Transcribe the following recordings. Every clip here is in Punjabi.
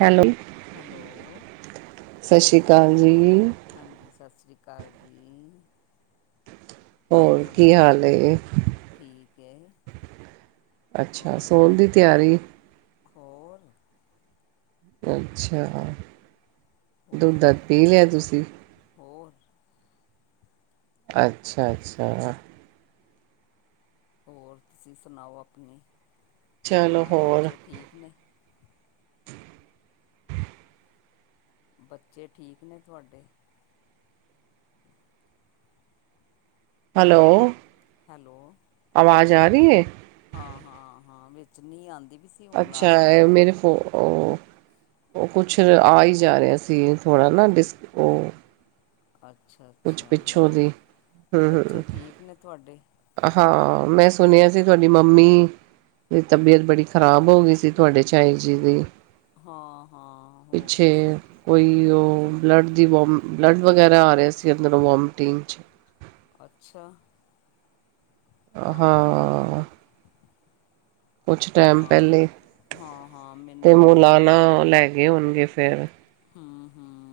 ਹੈਲੋ ਹੈਲੋ ਸਸ਼ਿ ਸ਼ੀਕਾਲ ਜੀ, ਹਾਂਜੀ, ਸਸਿਰੀ ਕਾਲ ਜੀ। ਹੋਰ, ਕੀ ਹਾਲ ਏ ਠੀਕ ਹੈ ਅੱਛਾ, ਸੋਨ ਦੀ ਤਿਆਰੀ ਹੋ, ਅੱਛਾ, ਦੁੱਧ ਹੋਰ ਦੱਦ ਪੀ ਲਿਆ ਤੁਸੀਂ। ਹੋਰ। ਅੱਛਾ, ਅੱਛਾ। ਹੋਰ, ਤੁਸੀਂ ਸਣਾਓ ਆਪਣੀ, ਚਲੋ ਹੋਰ ਬਾਲ-ਬੱਚੇ ਠੀਕ ਨੇਂ। ਬੱਚੇ, ਠੀਕ ਨੇ ਤੁਆਡੇ। ਹੈਲੋ। ਹੈਲੋ। ਆਵਾਜ਼ ਆ ਰਈ ਐ। ਹਾਂ, ਹਾਂ, ਹਾਂ ਵਿੱਚੇ ਨੀਂ ਆਦੀ ਪੀ ਸੀ ਹੁਣ ਅੱਛਾ, ਆ ਗਈ ਹੈ ਮੇਰੇ ਫ ਓ, ਓ, ਕੁਛ ਆ ਈ ਜਾ ਰਿਆ ਸੀ, ਥੋੜ੍ਹਾ ਨਾਂ ਡਿਸ ਓ ਅੱਛਾ ਅੱਛਾ। ਹੋਰ, ਦੀ ਹਮ ਹਮ ਬੱਚੇ ਠੀਕ ਨੇ ਤੁਆਡੇ। ਹਾਂ, ਮੈਂ ਸੁਣਿਆ ਸੀ, ਤੁਆਡੀ ਮੰਮੀ ਤੇ ਤਬੀਅਤ ਬੜੀ ਖ਼ਰਾਬ ਹੋ ਗਈ ਸੀ। ਤੁਆਡੇ, ਝਾਈ ਜੀ ਦੀ। ਹਾਂ, ਹਾਂ, ਹੋ ਪਿੱਛੇ ਗੀ ਸੀ। ਕੋਈ ਓ ਬਲੱਡ ਦੀ ਵੋਮ ਬਲੱਡ ਵਗੈਰਾ ਆ ਰਿਆ ਸੀ। ਅੰਦਰੋਂ ਵੋਮਟਿੰਗ ਚ। ਅੱਛਾ। ਹਾਂ। ਕੁਛ ਟਾਈਮ ਹਾਂ ਪੈਲੇ, ਹਾਂ ਹਾਂ ਮੈਨੂੰ ਤੇ ਵੀ ਮੁਲਾਣਾ ਲੈ ਗਏ ਹੋਣਗੇ, ਫਿਰ ਹਂ, ਹਂ।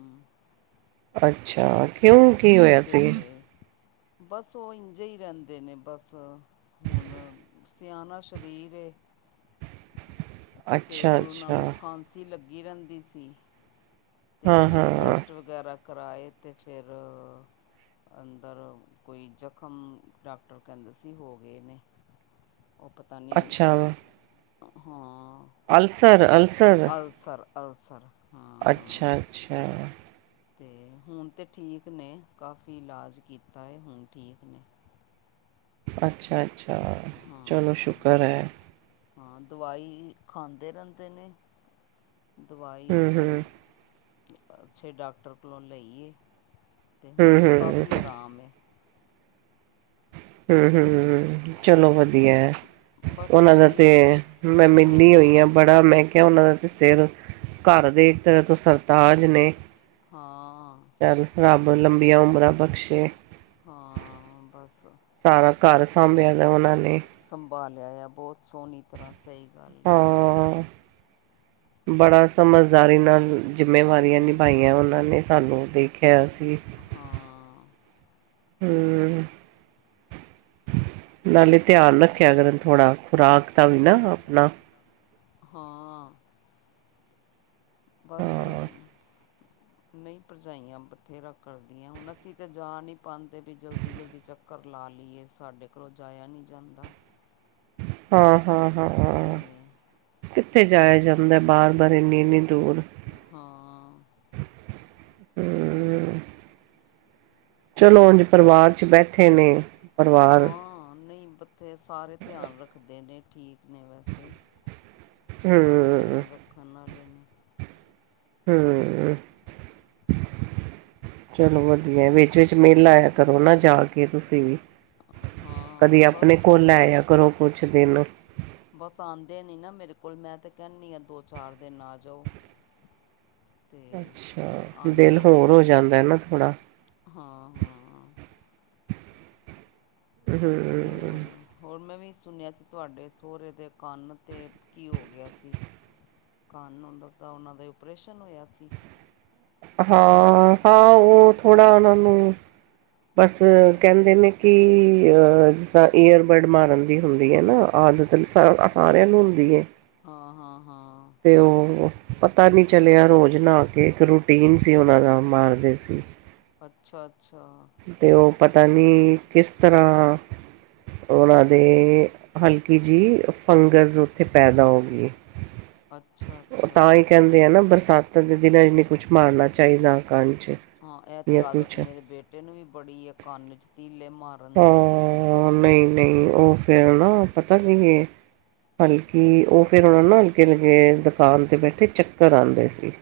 ਅੱਛਾ, ਕਿਉਂ? ਕੀ ਹੋਇਆ ਸੀ ਤੇ ਬਸ ਓ ਇੰਝੇ ਈ ਰੈਂਦੇ ਨੇ ਬਸ, ਹੁਣ ਸਿਆਣਾ ਸ਼ਰੀਰ ਏ। ਤੇ ਅੱਛਾ ਓ ਓਨ੍ਹਾਂ ਅੱਛਾ ਨੂੰ, ਖਾਂਸੀ ਲੱਗੀ ਰੈਂਦੀ ਸੀ। ਤੇ ਹਾਂ ਫਿਰ ਹਾਂ ਟੈਸਟ ਵਗੈਰਾ ਕਰਾਏ ਤੇ ਫਿਰ ਅੰਦਰ ਕੋਈ ਜ਼ਖ਼ਮ, ਡਾਕਟਰ ਕੈਂਦੇ ਸੀ ਹੋ ਗੇ ਨੇ। ਓ ਤ ਤਾਂ ਨਿਉ ਅੱਛਾ ਹਾਂ, ਅਲਸਰ ਅਲਸਰ ਆਲਸਰ ਅਲਸਰ। ਹਾਂ ਹਾਂ ਅੱਛਾ, ਅੱਛਾ। ਤੇ ਹੁਣ ਤੇ ਠੀਕ ਨੇ, ਕਾਫੀ ਇਲਾਜ ਕੀਤਾ ਏ, ਹੁਣ ਠੀਕ ਨੇ। ਅੱਛਾ, ਅੱਛਾ। ਹਾਂ ਚਲੋ, ਹਾਂ ਸ਼ੁਕਰ ਐ। ਹਾਂ, ਦਵਾਈ ਖਾਂਦੇ ਰੈਂਦੇ ਨੇ ਦਵਾਈ ਹਮ ਉੱਥੋਂ, ਹਮ ਅੱਛੇ ਡਾਕਟਰ ਕੋਲੋਂ ਲਈ ਐ। ਤੇ ਹੁਣ ਹਮ ਤੇ ਹਮ ਕਾਫ਼ੀ ਆਰਾਮ ਏ। ਹਂ, ਹਂ, ਹਂ, ਹਂ। ਚਲੋ, ਵਧੀਆ ਐ। ਬਸ ਓਨ੍ਹਾਂ ਦਾ ਤੇ ਸਰੀਰ ਮੈਂ ਮਿਲਲੀ ਹੋਈ ਹਾਂ ਆਂ ਬੜਾ ਮੈਂ ਓਨਾਂ ਦਾ ਤੇ ਸਿਰ, ਘਰ ਦੇ ਇੱਕ ਤਰ੍ਹਾਂ ਤੋ ਸਰਤਾਜ ਨੇ। ਹਾਂ। [unintelligible] ਰੱਬ ਲੰਬੀਆਂ, ਉਮਰਾਂ ਬਖਸ਼ੇ। ਹਾਂ, ਬਸ। ਸਾਰਾ ਘਰ ਸਾਂਭਿਆ ਦਾ ਓਨਾਂ ਨੇਂ। ਸੰਭਾਲਿਆ ਆ, ਬੋਤ ਸੋਹਣੀ ਤਰ੍ਹਾਂ ਸਈ ਗੱਲ ਐ। ਹਾਂ ਬੜਾ, ਸਮਝਦਾਰੀ ਨਲ ਜਿੰਮੇਵਾਰੀਆਂ ਹੂੰ ਨਿਭਾਈਆਂ ਓਨਾਂ ਨੇ, ਸਾਨੂੰ ਦੇਖਿਆ ਸੀ। ਹਾਂ, ਹੂੰ, ਨਾਲੇ ਧਿਆਨ ਰੱਖ। ਰੱਖਿਆ ਕਰ ਥੋੜ੍ਹਾ ਖੁਰਾਕ, ਤਾਂ ਵੀ ਨਾ ਆਪਣਾ ਹਾਂ, ਬਸ, ਨਈ, ਭਰਜਾਈਆਂ ਬਥੇਰਾ ਕਰਦੀਆਂ, ਹੁਣ ਅਸੀਂ ਤਾਂ ਜਾ ਨੀ ਪਾਦੇ ਵੀ ਜਲਦੀ-ਜਲਦੀ ਚ ਕਰਲਾ ਲਈਏ, ਸਾਡੇ ਕੋਲੋਂ ਜਾਇਆ ਨੀ ਜਾਂਦਾ। ਹਾਂ, ਹਾਂ, ਹਾਂ ਤੇ ਕਿੱਥੇ ਜਾਇਆ ਜਾਂਦਾ ਬਾਰ ਬਾਰ ਇੰਨੀ-ਇੰਨੀ, ਦੂਰ ਹਾਂ, ਹੂੰ, ਚਲੋ, ਉੰਝ ਪਰਿਵਾਰ 'ਚ ਬੈਠੇ ਨੇ ਪਰਿਵਾਰ ਹਾਂ, ਨਈ। ਤੇ, ਸਾਰੇ ਧਿਆਨ ਰੱਖਦੇ ਨੇ ਠੀਕ ਨੇ ਵੈਸੇ, ਸਭ ਹੂੰ ਧਿਆਨ ਰੱਖ ਖਾਣਾ ਲੈਣੇ ਹੂੰ, ਚਲੋ ਵਧੀਆ, ਵਿਚ-ਵਿਚ ਮਿਲ ਆਇਆ ਕਰੋ ਨਾ ਜਾ ਕੇ, ਤੁਸੀਂ ਵੀ ਹਾਂ ਕਦੀ ਬਸ ਆਪਣੇ ਕੋਲ ਲੈਆ, ਕਰੋ ਕੁਛ ਦਿਨ ਬਸ ਆਦੇ ਨੀ ਨਾ ਮੇਰੇ ਕੋਲ ਮੈਂ ਤੇ ਕਹਿੰਦੀ ਹਾਂ ਦੋ ਚਾਰ ਦਿਨ ਆ ਜਾਓ। [inaudible] ਤੇ ਅੱਛਾ, ਆਉਂਦੇ ਦਿਨ ਹੀ ਹੋਰ ਨਹੀਂ ਹੋ ਜਾਂਦਾ ਨਾ ਥੋੜ੍ਹਾ ਹਾਂ ਹਾਂ ਹੋਰ, ਹੋਰ ਮੈਂ ਵੀ ਸੁਣਿਆ ਸੀ ਤੁਹਾਡੇ ਸਹੁਰੇ ਦੇ ਕੰਨ 'ਤੇ ਕੀ ਹੋ ਗਿਆ ਸੀ। ਕੰਨ ਉਹਦਾ, ਉਹਨਾਂ ਦੇ ਓਪਰੇਸ਼ਨ ਹੋਇਆ ਸੀ। ਹਾਂ-ਹਾਂ, ਉਹ ਥੋੜ੍ਹਾ ਉਹਨਾਂ ਨੂੰ ਬਸ ਕਹਿੰਦੇ ਨੇ, ਕਿ ਅ ਜਿਸ ਤਾਂ ਈਅਰਬਡ ਮਾਰਨ ਦੀ ਹੁੰਦੀ ਐ ਨਾ ਆਦਤ ਹੁਣ, ਸਾਰਿਆਂ ਨੂੰ ਹੁੰਦੀ ਐ। ਹਾਂ, ਹਾਂ, ਹਾਂ। ਤੇ, ਉਹ ਪਤਾ ਨੀ ਚਲਿਆ ਰੋਜ਼ ਨਹਾ ਕੇ ਇੱਕ ਰੂਟੀਨ ਸੀ ਉਹਨਾਂ ਦਾ ਮਾਰਦੇ ਸੀ। ਅੱਛਾ-ਅੱਛਾ, ਤੇ ਉਹ ਪਤਾ ਨੀ, ਕਿਸ ਤਰ੍ਹਾਂ ਉਹਨਾਂ ਦੇ ਹਲਕੀ ਜਿਹੀ ਫੰਗਸ, ਉੱਥੇ ਪੈਦਾ ਹੋ ਗਈ। ਅੱਛਾ ਉਹ ਅੱਛਾ ਤਾਂ ਈ ਕਹਿੰਦੇ ਆ ਨਾ ਬਰਸਾਤਾਂ ਦੇ ਦਿਨਾਂ ਨੀ ਕੁਛ ਮਾਰਨਾ ਚਾਹੀਦਾ ਕੰਨ ਚ ਹਾਂ ਇਹਤ ਜਾਂ ਆਦਤ ਕੁਛ ਮੇਰੇ ਬੇਟੇ ਨੂੰ ਵੀ ਬੜੀ ਆ ਕੰਨ ਚ ਧੀਲੇ ਮਾਰ ਹਾਂ ਨਈ ਨਈ ਉਹ ਫੇਰ ਨਾ ਪਤਾ ਕੀ ਐ। ਬਲਕਿ ਉਹ ਫੇਰ ਉਹਨਾਂ ਨੂੰ ਅਲਗੇ ਅਲਕੇ ਦੁਕਾਨ ਤੇ ਬੈਠੇ ਚੱਕਰ ਆਦੇ ਸੀ।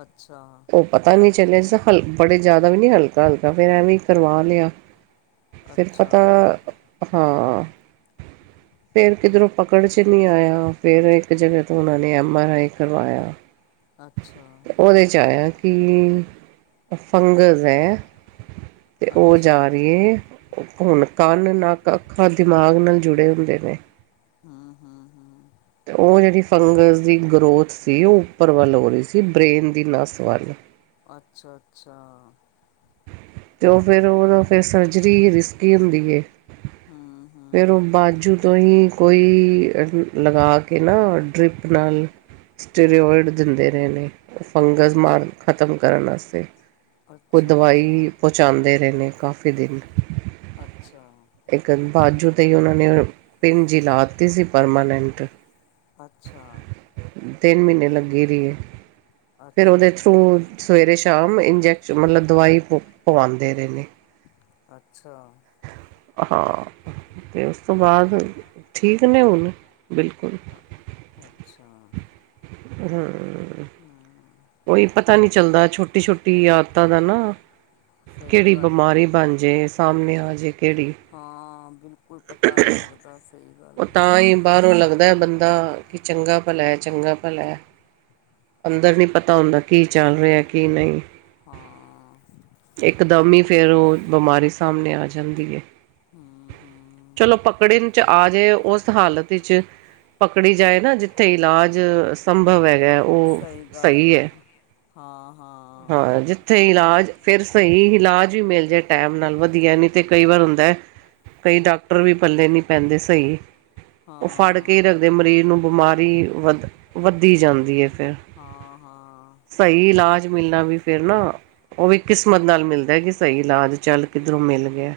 ਅੱਛਾ, ਉਹ ਪਤਾ ਨੀ ਚੱਲਿਆ ਜਦਾ ਹਲ ਬੜੇ ਜ਼ਿਆਦਾ ਵੀ ਨੀ ਹਲਕਾ ਹਲਕਾ ਫਿਰ ਐਵੇਂ ਹੀ ਕਰਵਾ ਲਿਆ। ਫਿਰ ਪਤਾ ਅੱਛਾ ਹਾਂ। ਫਿਰ ਕਿਧਰੋਂ ਪਕੜ ਚ ਨੀ ਆਇਆ ਫਿਰ ਇੱਕ ਜਗ੍ਹਾ ਤੋਂ ਉਹਨਾਂ ਨੇ ਐਮ ਆਰ ਆਈ ਕਰਵਾਇਆ। ਅੱਛਾ ਉਹਦੇ ਚ ਆਇਆ। ਕਿ ਫੰਗਸ ਐ ਤੇ ਉਹ ਜਾ ਅੱਛਾ ਰੀ ਐ। ਹੁਣ ਕੰਨ ਨੱਕ ਅੱਖਾਂ ਦਿਮਾਗ ਨਾਲ ਜੁੜੇ ਹੁੰਦੇ ਨੇ। ਹੂੰ-ਹੂੰ, ਤੇ ਉਹ ਜਿਹੜੀ ਫੰਗਸ ਦੀ ਗਰੋਥ ਸੀ ਉਹ ਉੱਪਰ ਵੱਲ ਹੋ ਰੀ ਸੀ ਬਰੇੇਨ ਦੀ ਨਸ ਵੱਲ ਅੱਛਾ-ਅੱਛਾ, ਤੇ ਉਹ ਫਿਰ ਉਹਦਾ ਫਿਰ ਸਰਜਰੀ ਹੀ ਰਿਸਕੀ ਹੁੰਦੀ ਏ ਹੂ ਹੂ ਫਿਰ ਉਹ ਬਾਜੂ ਤੋਂ ਹੀ ਕੋਈ ਲਗਾ ਕੇ ਨਾ ਡਰਿੱਪ ਨਾਲ ਸਟੀੇਰੇਓਇਡ ਦਿੰਦੇ ਰਹੇ ਨੇ ਉਹ ਫੰਗਸ ਅੱਛਾ ਮਾਰਨ ਖਤਮ ਕਰਨ ਵਾਸਤੇ ਕੋਈ ਅੱਛਾ ਅੱਛਾ ਦਵਾਈ ਪਹੁੰਚਾਉਂਦੇ ਰਹਿੰ ਨੇ ਕਾਫੀ ਦਿਨ ਅੱਛਾ ਇੱਕ ਬਾਜੂ 'ਤੇ ਹੀ ਉਹਨਾਂ ਨੇ ਪਿੰਨ ਜੀ ਲਾ ਦਿੱਤੀ ਸੀ ਪਰਮਾਨੈਂਟ ਅੱਛਾ ਤਿੰਨ ਮਹੀਨੇ ਲੱਗੀ ਰਹੀਏ ਫੇਿਰ ਅੱਛਾ ਉਹਦੇ ਅੱਛਾ ਥਰੂ ਸਵੇਰੇ ਸ਼ਾਮ ਇੰਜੈਕਸ਼ਨ ਮਤਲਬ ਦਵਾਈ ਪ ਪਵਾਉਂਦੇ ਰਹੇਿੰ ਨੇ ਅੱਛਾ ਹਾਂ ਤੇ ਉਸ ਤੋਂ ਬਾਅਦ ਹਾਂ ਠੀਕ ਨੇ ਹੁਣ ਬਿਲਕੁਲ ਅੱਛਾ [unintelligible] [unintelligible] ਉਹੀ ਪਤਾ ਨਹੀਂੀ ਚੱਲਦਾ ਛੋਟੀ ਛੋਟੀ ਔਦਤਾਂ ਦਾ ਨਾ ਸਹੀ ਕਿਹੜੀ ਗੱਲ ਏ ਬਿਮਾਰੀ ਬਣ ਜੇ ਸਾਹਮਣੇ ਆਜੇ ਕਿਹੜੀ ਹਾਂ ਬਿਲਕੁਲ ਪਤਾ ਨਹੀਂ ਲੱਗਦਾ ਸਹੀ ਉਹ ਗੱਲ ਹੈ ਤਾਂ ਹੀ ਬਾਹਰੋਂ ਲੱਗਦਾ ਬੰਦਾ ਕਿ ਚੰਗਾ ਭਲਾ ਚੰਗਾ ਭਲਾ ਅੰਦਰ ਨਹੀਂ ਪਤਾ ਹੁੰਦਾ ਕੀ ਚੱਲ ਰਿਹਾ ਕੀ ਨਹੀਂ ਹਾਂ ਇਕਦਮ ਹੀ ਫੇਰ ਉਹ ਬਿਮਾਰੀ ਸਾਹਮਣੇ ਆ ਜਾਂਦੀ ਹੈ ਹਮ ਹਮ ਚਲੋ ਪਕੜੇ ਨ ਚ ਆਜੇ ਉਸ ਹਾਲਤ ਵਿੱਚ ਪਕੜੀ ਜਾਏ ਨਾ ਜਿੱਥੇ ਇਲਾਜ ਸੰਭਵ ਹੈਗਾ ਉਹ ਸਹੀ ਗੱਲ ਏ ਹੈ। ਹਾਂ ਹਾਂ ਉੱਥੇ ਇਲਾਜ ਫਿਰ ਸਹੀ ਇਲਾਜ ਵੀ ਮਿਲ ਜਾਏ ਟਾਈਮ ਨਾਲ ਵਧੀਆ ਨਿ ਤੇ ਕਈ ਵਾਰ ਹੁੰਦਾ ਹੈ ਕਈ ਡਾਕਟਰ ਵੀ ਪੱਲੇ ਨਹੀਂੀ ਪੈਂਦੇ ਸਹੀ ਉਹ ਫੜ ਕੇ ਹੀ ਹਾਂ। ਰੱਖਦੇ ਮਰੀਜ਼ ਨੂੰ ਬਿਮਾਰੀ ਵੱਧ ਵੱਧਦੀ ਜਾਂਦੀ ਹੈ ਫਿਰ ਹਾਂ ਹਾਂ ਸਹੀ ਇਲਾਜ ਮਿਲਣਾ ਵੀ ਫੇਿਰ ਨਾ ਉਹ ਵੀ ਕਿਸਮਤ ਨਾਲ ਮਿਲਦਾ ਕਿ ਸਹੀ ਇਲਾਜ ਚੱਲ ਕਿੱਧਰੋਂ ਮਿਲ ਗਿਆ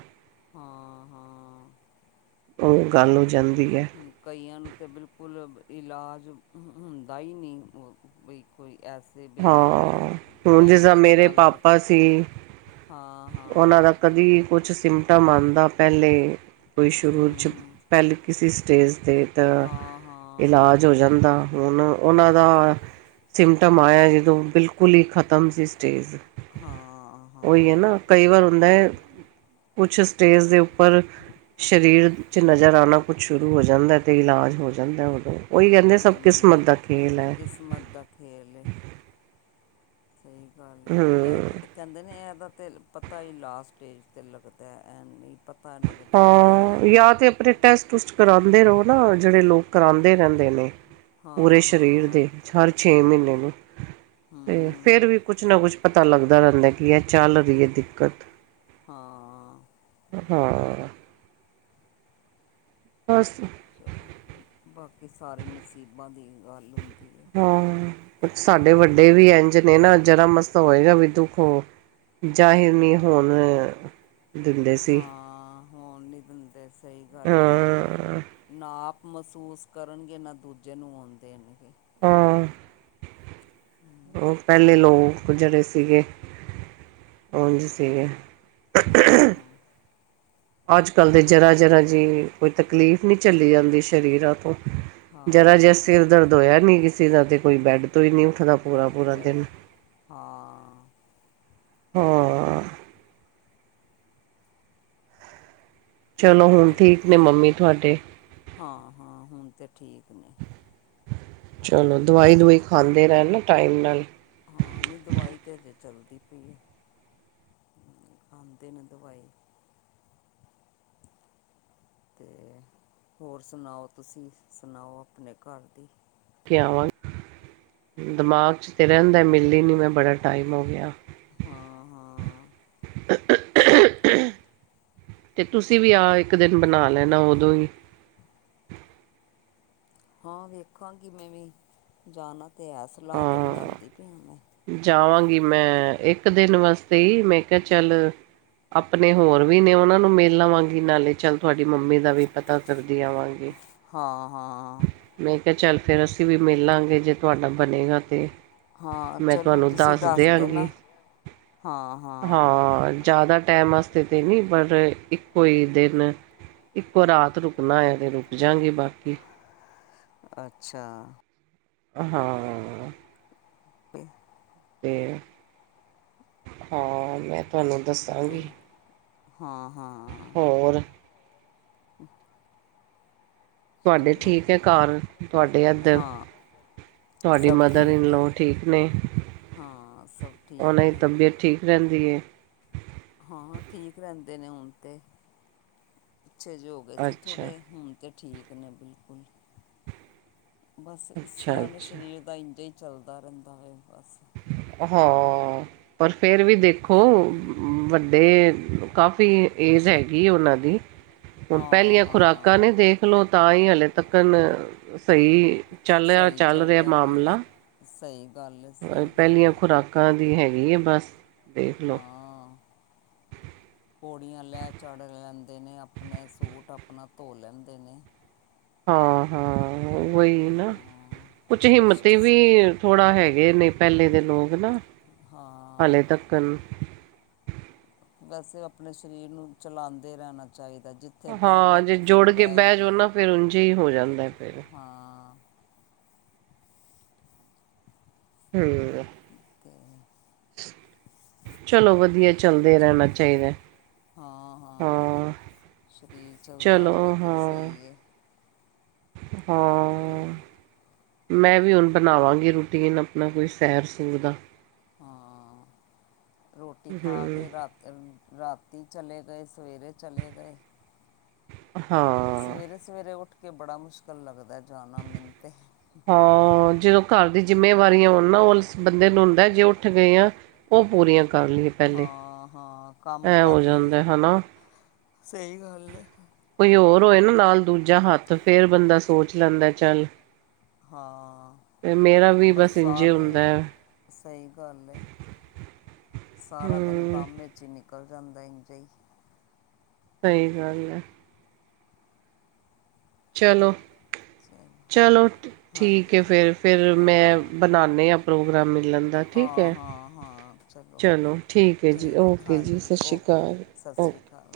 ਹਾਂ, ਹਾਂ। ਉਹ ਗੱਲ ਹੋ ਜਾਂਦੀ ਹੈ ਕਈਆਂ ਨੂੰ ਤਾਂ ਬਿਲਕੁਲ ਇਲਾਜ ਹੁੰਦਾ ਹੀ ਨਹੀਂ ਬਈ ਕੋਈ ਐਸ ਹਾਂ ਹੁਣ ਜਿਸਦਾ ਮੇਰੇ ਪਤਾ ਪਾਪਾ ਲੱਗਦਾ ਸੀ ਹਾਂ, ਉਹਨਾਂ ਹਾਂ, ਦਾ ਕਦੀ ਕੁਛ ਸਿੰਮਟਮ ਆਉਂਦਾ ਪਹਿਲੇ ਕੋਈ ਸ਼ੁਰੂ 'ਚ ਹੂੰ, ਪਹਿਲ ਕਿਸੀ ਸਟੇਜ 'ਤੇ ਤਾਂ ਹਾਂ, ਹਾਂ। ਇਲਾਜ ਹੋ ਜਾਂਦਾ ਹੁਣ ਉਹਨਾਂ ਦਾ ਸਿਮਟਮ ਆਇਆ ਜਦੋਂ ਬਿਲਕੁਲ ਕੁਲ ਹਿ ਖਤਮ ਸੀ ਸਟੇਜ ਹਾਂ, ਉਹੀ ਹੈ ਹਾਂ, ਨਾ, ਕਈ ਵਾਰ ਹੁੰਦਾ ਹੈ। ਕੁਛ ਸਟੇਜ ਦੇ, ਉੱਪਰ ਸਰੀਰ 'ਚ ਨਜ਼ਰ ਆਉਣਾ ਕੁਛ ਸ਼ੁਰੂ ਹੋ ਜਾਂਦਾ, ਅਤੇ ਇਲਾਜ ਹੋ ਜਾਂਦਾ ਉਦੋਂ ਉਹੀ, ਕਹਿੰਦੇ ਸਭ ਕਮਤ ਦਾ ਖੇਲ ਹੈ। ਮੱਦਾ ਖੇਲ਼ੇ ਸਹੀ ਗੱਲ ਹੈ ਇਹ ਹਮ ਤੇ ਹੈ ਕਹਿੰਦੇ ਨੇ ਇਹਦਾ ਤੇ, ਪਤਾ ਹੀ ਲਾਸਟ ਸਟੇਜ 'ਤੇ ਲੱਗਦਾ ਐ ਨਿ ਪਤਾ। ਲੱਗਦਾ ਹੀ ਨਹੀਂ ਹੈ। ਹਾਂ, ਯਾ ਤੇ ਆਪਣੇ ਟੈਸਟ, ਟੁਸਟ ਕਰਾਂਦੇ ਰੋ ਨਾ, ਜੇੜੇ ਲੋਕ ਕਰਾਂਦੇ ਰਹੰਦੇ ਨੇ ਪੂਰੇ ਹਾਂ ਸਰੀਰ ਹਾਂ ਦੇ ਹਰ ਛੇ ਮੀਨੇ ਨੂੰ ਤੇ ਹੂੰ ਫੇਰ ਵੀ ਕੁਛ ਨਾ ਕੁਛ ਪਤਾ ਲੱਗਦਾ ਰਹੰਦਾ ਕੀ ਏਹ ਚੱਲ ਰੲਈ ਏ ਦਿੱਕਤ। ਹਾਂ ਹਾਂ ਬਸ ਚਲੋ, ਬਾਕੀ ਸਾਰੀ ਨਸੀਬਾਂ ਦੀ ਗੱਲ ਹੁੰਦੀ ਏ। ਹਾਂ, ਸਾਡੇ ਵੱਡੇ ਵੀ ਏੰਝ ਨੇ ਨਾ ਜਰਾ ਮਾਸਾ ਹੋਏਗਾ ਵੀ ਦੁਖ ੳਹ ਜਾਹਿਰ ਨੀ ਹੁਨ ਹਾਂ, ਹੋਨ ਨੀ ਦਿੰਦੇ, ਸਹੀ ਗੱਲ ਏ। ਹਾਂ ਨਾ ਆਪ ਮਸੂਸ ਕਰਨਗੇ, ਨਾ ਦੂਜੇ ਨੂੰ ਹੋਨ ਦੇਨਗੇ। ਹੂੰ। ੳਹ ਪੈਲੇ ਲੋਕ ਜੇੜੇ ਸੀਗੇ ੳੰਝ ਸੀਗੇ। ਹਾਂ। ਅੱਜ-ਕੱਲ ਦੇ ਜਰਾ-ਜਰਾ ਜੀ ਕੋਈ ਤਕਲੀਫ਼ ਨਈ ਝਲੀ ਜਾਂਦੀ ਸਰੀਰਾਂ ਤੋਂ ਜਰਾ ਜਾ ਹਾਂ ਸਿਰ ਦਰਦ ਹੋਏਆ ਨੀ ਕਿਸੇ ਦਾ ਤੇ, ਕੋਈ ਬੈਡ ਤੋਂ ਹੀ ਨਈ ਉਠਦਾ। ਬੈਡ ਤੋਂ, ਹਾਂ। ਹਾਂ। ਚਲੋ, ਹੁਨ ਠੀਕ ਨੇ ਮੰਮੀ ਤੁਹਾਡੇ ਹਾ ਹਾਂ, ਹੁਨ ਤੇ ਠੀਕ ਨੇ। ਚਲੋ, ਤੇ ਦਵਾਈ-ਦੁਵਈ ਖਾਂਦੇ ਰਹਨ ਨਾ ਟਾਈਮ ਨਾਲ। ਹਾਂ, ਨਈ ਦਵਾਈ ਤੇ ਹਜੇ ਚੱਲਦੀ ਪਈ ਏ। ਖਾਂਦੇ ਨੇ ਦਵਾਈ ਤੇ ਹੋਰ ਸੁਣਾਓ, ਤੁਸੀਂ ਸੁਣਾਓ ਪਣੇ ਘਰ ਦੀ। ਕੇ ਆਵਾਂ, ਦਿਮਾਗ ਚ ਤੇ ਰੈਂਦਾ ਮਿਲੀ ਨਈ, ਮੈਂ ਬੜਾ ਟਾਈਮ ਹੋ ਗਿਆ। ਹਾਂ, ਹਾਂ [inaudible] ਤੇ ਤੁਸੀਂ ਵੀ ਆ ਇੱਕ ਦਿਨ ਬਨਾ ਲੈਨਾ ੳਦੋਂ ਈ। [inaudible] ਹਾਂ ਵੇਖਾਂਗੀ ਮੈਂ ਵੀ, ਜਾਨਾ ਤੇ ਹੈ। ਸਲਾਹ ਤੇ ਹਾਂ ਬਨਾਦੀ ਪਈ ਆ ਮੈਂ ਜਾਵਾਂਗੀ ਮੈਂ ਇੱਕ ਦਿਨ ਵਾਸਤੇ ਈ, ਮੈਂ ਕੇਆ ਚੱਲ ਅਪਨੇ ਹੋਰ ਵੀ ਨੇ ੳਨਾਂ ਨੂੰ ਮਿਲ ਲਵਾਂਗੀ ਨਾਲੇ ਚੱਲ, ਤੁਹਾਡੀ ਮੰਮੀ ਦਾ ਵੀ ਪਤਾ ਕਰਦੀ ਆਵਾਂਗੀ। ਹਾਂ-ਹਾਂ। ਮੈਂ ਕਿਆ ਚੱਲ, ਫੇਰ ਅਸੀ ਵੀ ਮਿਲ ਲਾਂਗੇ, ਜੇ ਤੁਹਾਡਾ ਬਨੇਗਾ ਤੇ ਹਾਂ ਮੈਂ ਚਲੋ ਤਾਨੂੰ ਤੁਸੀਂ ਦੱਸ ਦੇਆਂਗੀ। ਦੇਣਾ ਹਾਂ, ਜਾਦਾ ਟੈਮ ਅਸ ਕਿਤੇ ਨੀ ਬਨ ਰਏ, ਇੱਕੋ ਈ ਦਿਨ ਇੱਕੋ ਰਾਤ ਰੁਕਨਾ ਹੋਏਆ ਤੇ ਰੁਕ ਜਾਂਗੀ, ਬਾਕੀ ਅੱਛਾ। ਹਾਂ [inaudible] ਤੇ ਹਾ ਮੈਂ ਤਾਨੂੰ ਦੱਸ ਤੇ ਹਾਂ ਹਾਂ। ਹੋਰ [inaudible] ਤੁਹਾਡੇ ਚਲੋ ਠੀਕ ਐ ਘਰ ਤੁਹਾਡੇ ਇੱਧਰ। ਹਾਂ ਤੁਹਾਡੀ ਸਭ ਮਦਰ ਇਨ ਠੀਕ ਹੈ ਲੋ ਠੀਕ ਨੇ, ਹਾਂ ਸਭ ਠੀਕ ਉਹਨਾਂ ਦੀ ਨੇ ਤਬੀਅਤ ਠੀਕ। ਰਹਿੰਦੀ ਐ। ਹਾਂ-ਹਾਂ ਠੀਕ ਰਹਿੰਦੇ ਨੇ ਹੁਣ ਤੇ, ਪਿੱਛੇ ਜੇ ਹੋ- ਗਏ ਸੀ ਅੱਛਾ, ਥੋੜੇ, ਹੁਣ ਤੇ ਠੀਕ ਨੇ ਬਿਲਕੁਲ। ਬਸ ਅੱਛਾ, ਸਿਆਨੇ ਅੱਛਾ ਸਰੀਰ ਦਾ ਇੰਝ ਈ ਚੱਲਦਾ ਰਹਿੰਦਾ ਐ, ਬਸ। ਹਾਂ, ਪਰ ਫੇਰ ਵੀ ਦੇਖੋ ਸਰੀਰ ਵੱ- ਦੇ ਕਾਫੀ ਏਜ ਹੈਗੀ ਉਹਨਾਂ ਦੀ, ਹੁਣ ਹਾਂ ਪਹਿਲੀਆਂ ਹਾਂ ਖੁਰਾਕਾਂ ਨੇ ਜੇ, ਦੇਖਲੋ ਤਾਂ ਹੀ ਹਲੇ ਤੱਕਨ, ਸਹੀ ਚੱਲ ਰਿਹਾ ਸਹੀ ਚੱਲ ਰਿਹਾ ਚੱਲਦਾ ਪਿਆ ਮਾਮਲਾ। ਸਹੀ ਗੱਲ ਏ- ਸਹੀ ਗੱਲ ਏ। ਕਾ ਦੀ ਹੈਗੀ ਐ ਬਸ। ਦੇਖ ਲਓ। ਹਾਂ। ਪੌੜੀਆਂ ਲੈ ਚੜ ਲੈਂਦੇ ਨੇ, ਆਪਣੇ ਸੂਟ ਆਪਣਾ ਧੋ ਲੈਂਦੇ ਨੇ। ਹਾਂ-ਹਾਂ ਉਹੀ ਨਾ, ਹਾਂ ਕੁਛ ਹਿੰਮਤੀ ਸ- ਵੀ। ਥੋੜਾ ਹੈਗੇ ਨੇ ਪਹਿਲੇ ਦੇ ਲੋਕ ਨਾ, ਹਾਂ ਹਾਲੇ ਤੱਕਨ। ਬਸ ਆਪਣੇ ਸਰੀਰ ਨੂੰ ਚਲਾਂਦੇ ਰਹਿਣਾ ਚਾਹੀਦਾ। ਜਿੱ- ਤੇ ਬਹਿ ਹਾਂ ਗਏ ਜੇ ਤੇ ਫੇਰ ਜੋੜ ਕੇ ਬਹਿ ਈ ਜਾਓ ਗਏ, ਨਾ ਫਿਰ ਉਝ ਹੀ ਹੋ ਜਾਂਦਾ ਫਿਰ ਹਾਂ। ਹਾਂ [unintelligible] ਹੂੰ। ਠੀਕ ਐ। ਚਲੋ ਵਧੀਆ, ਚੱਲਦੇ ਰਹਿਣਾ ਚਾਹੀਦਾ। ਹਾਂ-ਹਾਂ ਹਾਂ ਸਰੀਰ ਚੱਲਦਾ ਚਲੋ ਰਹੇ ਤੇ ਹਾਂ ਸਹੀ ਹੈ। ਹਾਂ। ਤੇ, ਮੈਂ ਵੀ ਹੁਣ ਬਣਾਵਾਂਗੀ, ਰੁਟੀਨ ਆਪਣਾ ਕੋਈ ਸੈਰ- ਸੂਰ ਦਾ। ਹਾਂ ਰੋਟੀ ਖਾ ਹੂੰ ਕੇ ਰਾਤ, ਰਾਤੀ ਚਲੇ ਗਏ, ਸਵੇਰੇ ਚਲੇ ਗਏ। ਹਾਂ। ਸਵੇਰੇ-ਸਵੇਰੇ ਉੱਠ ਕੇ ਬੜਾ ਮੁਸ਼ਕਿਲ ਲੱਗਦਾ ਜਾਣਾ। ਮੈਨੂੰ ਤੇ, ਹਾਂ ਜਦੋਂ ਘਰ ਦੀ ਜਿੰਮੇਵਾਰੀਆਂ ਹੋਣ ਨਾ ਉਸ ਬੰਦੇ ਨੂੰ ਹੁੰਦਾ ਜੇ ਉੱਠ ਗਏ ਆ। ਉਹ ਪੂਰੀਆਂ, ਕਰ ਲਈਏ ਪਹਿਲੇ ਹਾਂ-ਹਾਂ ਕੰਮ ਐ ਹੋ ਕਰ ਲਈਏ, ਜਾਂਦਾ ਹਨਾ ਸਹੀ ਗੱਲ ਹੈ। ਕੋਈ ਹੋਰ ਹੋਏ ਨਾ ਨਾਲ ਦੂਜਾ ਹੱਥ ਫੇਰ ਬੰਦਾ ਸੋਚ ਲੈਂਦਾ ਚੱਲ। ਹਾਂ ਤੇ ਮੇਰਾ ਵੀ ਬਸ ਇੰਝੇ ਹੁੰਦਾ ਸਾਰੇ ਹੈ ਸਹੀ ਗੱਲ ਹੈ। ਸਾਰਾ ਦਿਨ ਹੂੰ ਕੰਮ ਵਿੱਚ ਹੀ ਨਿਕਲ ਜਾਂਦਾ ਇੰਜ ਏ ਹੀ। ਸਹੀ ਗੱਲ ਹੈ। ਚਲੋ ਚਲੋ-ਚਲੋ ਠੀਕ ਹੈ। ਹਾਂਜੀ ਫੈਰ- ਫੇਰ ਮੈਂ ਹਾਂ ਬਣਾਉਦੇ ਆ। ਪ੍ਰੋਗਰਾਮ ਮਿਲਣ, ਦਾ ਠੀਕ ਹਾਂ, ਹੈ ਹਾਂ, ਹਾਂ ਚਲੋ ਜੀ ਠੀਕ ਹੈ। ਓਕੇ ਜੀ ਹਾਂਜੀ ਸਤਿ ਸ਼੍ਰੀ ਓਕੇ, ਅਕਾਲ ਸਤਿ ਓਕੇ ਸ਼੍ਰੀ ਅਕਾਲ।